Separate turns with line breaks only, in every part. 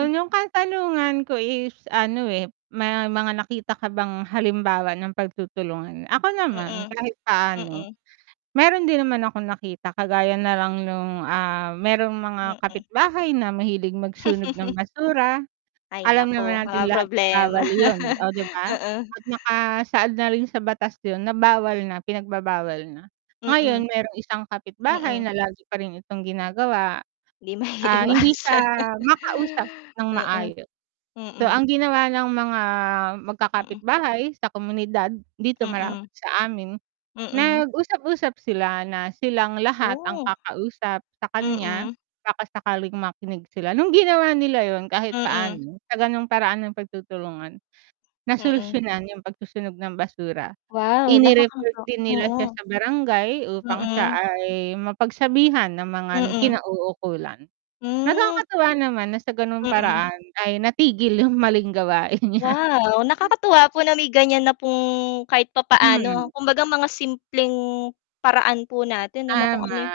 Hm.
yung katanungan ko is, ano, eh, may mga nakita ka bang halimbawa ng pagtutulungan? Ako naman
Mm.
kahit paano,
Mm.
meron din naman akong nakita kagaya nalang nung, ah, merong mga
Mm.
kapitbahay na mahilig magsunog ng basura,
Ay
alam
naku,
naman natin
walang
lahat ng
problema.
bawal yun, oh, 'di ba?
Mm.
At nakasaad na rin sa batas yun, na bawal na pinagbabawal na. Ngayon,
Mm,
merong isang kapitbahay
mm.
na lagi pa rin itong ginagawa,
Hindi
ah, hindi siya
maiiwasan.
makausap ng
Mm,
maayos, so ang
mm.
ginawa ng mga
Mm.
magkakapitbahay sa komunidad dito malapit
Mm.
sa amin,
Mm.
nag-usap-usap sila na silang lahat ang
Woh.
kakausap sa kanya
Mm.
baka sakaling makinig sila, nung ginawa nila yun kahit
Mm.
paano sa ganong paraan ng pagtutulungan, na
Mm.
solusyunan yung pagsusunog ng basura,
Wow! Nakaka
ini-report din nila siya
oo.
sa barangay upang siya
Mm.
ay mapagsabihan ng mga
Mm.
kinauukulan.
Hmm.
Nakakatuwa naman na sa ganung
Mm.
paraan ay natigil yung maling gawain niya.
Wow! Nakakatuwa po na may ganyan na pong kahit papaano,
Mhm.
kumbaga mga simpleng paraan po natin ano, kung
Tama
ano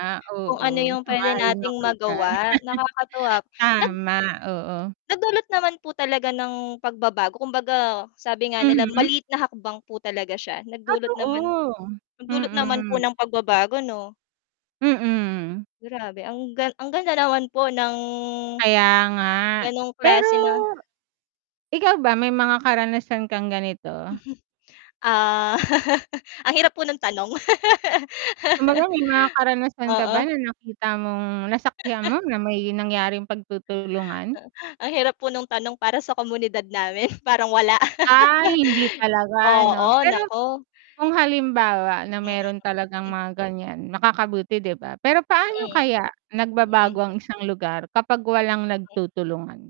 kung
oo,
ano yung pwede
sang-ayon
nating
ako diyan.
magawa nakakatuwa. Nag
Tama, oo.
nagdulot naman po talaga ng pagbabago, kumbaga sabi nga nila,
Mhm.
maliit na hakbang po talaga siya nagdulot naman
Totoo,
nagdulot naman po
mm.
ng pagbabago 'no.
Mm.
Grabe, ang ang ganda naman po ng,
Kaya nga
ganong
pero,
klase na.
ikaw ba, may mga karanasan kang ganito?
Ah, ang hirap mo ng tanong.
Kumbaga may mga karanasan ka ba,
Oo.
na nakita mong nasaksihan mo na may nangyaring pagtutulungan?
Ang hirap po no'ng tanong para sa komunidad namin parang wala.
Ah, hindi talaga 'no,
Oo,
pero,
naku.
kung halimbawa na
Mm.
meron talagang mga ganyan, makakabuti 'di ba? Pero paano
Mm.
kaya nagbabago
Mm.
ang isang lugar kapag walang
Ay, o.
nagtutulungan?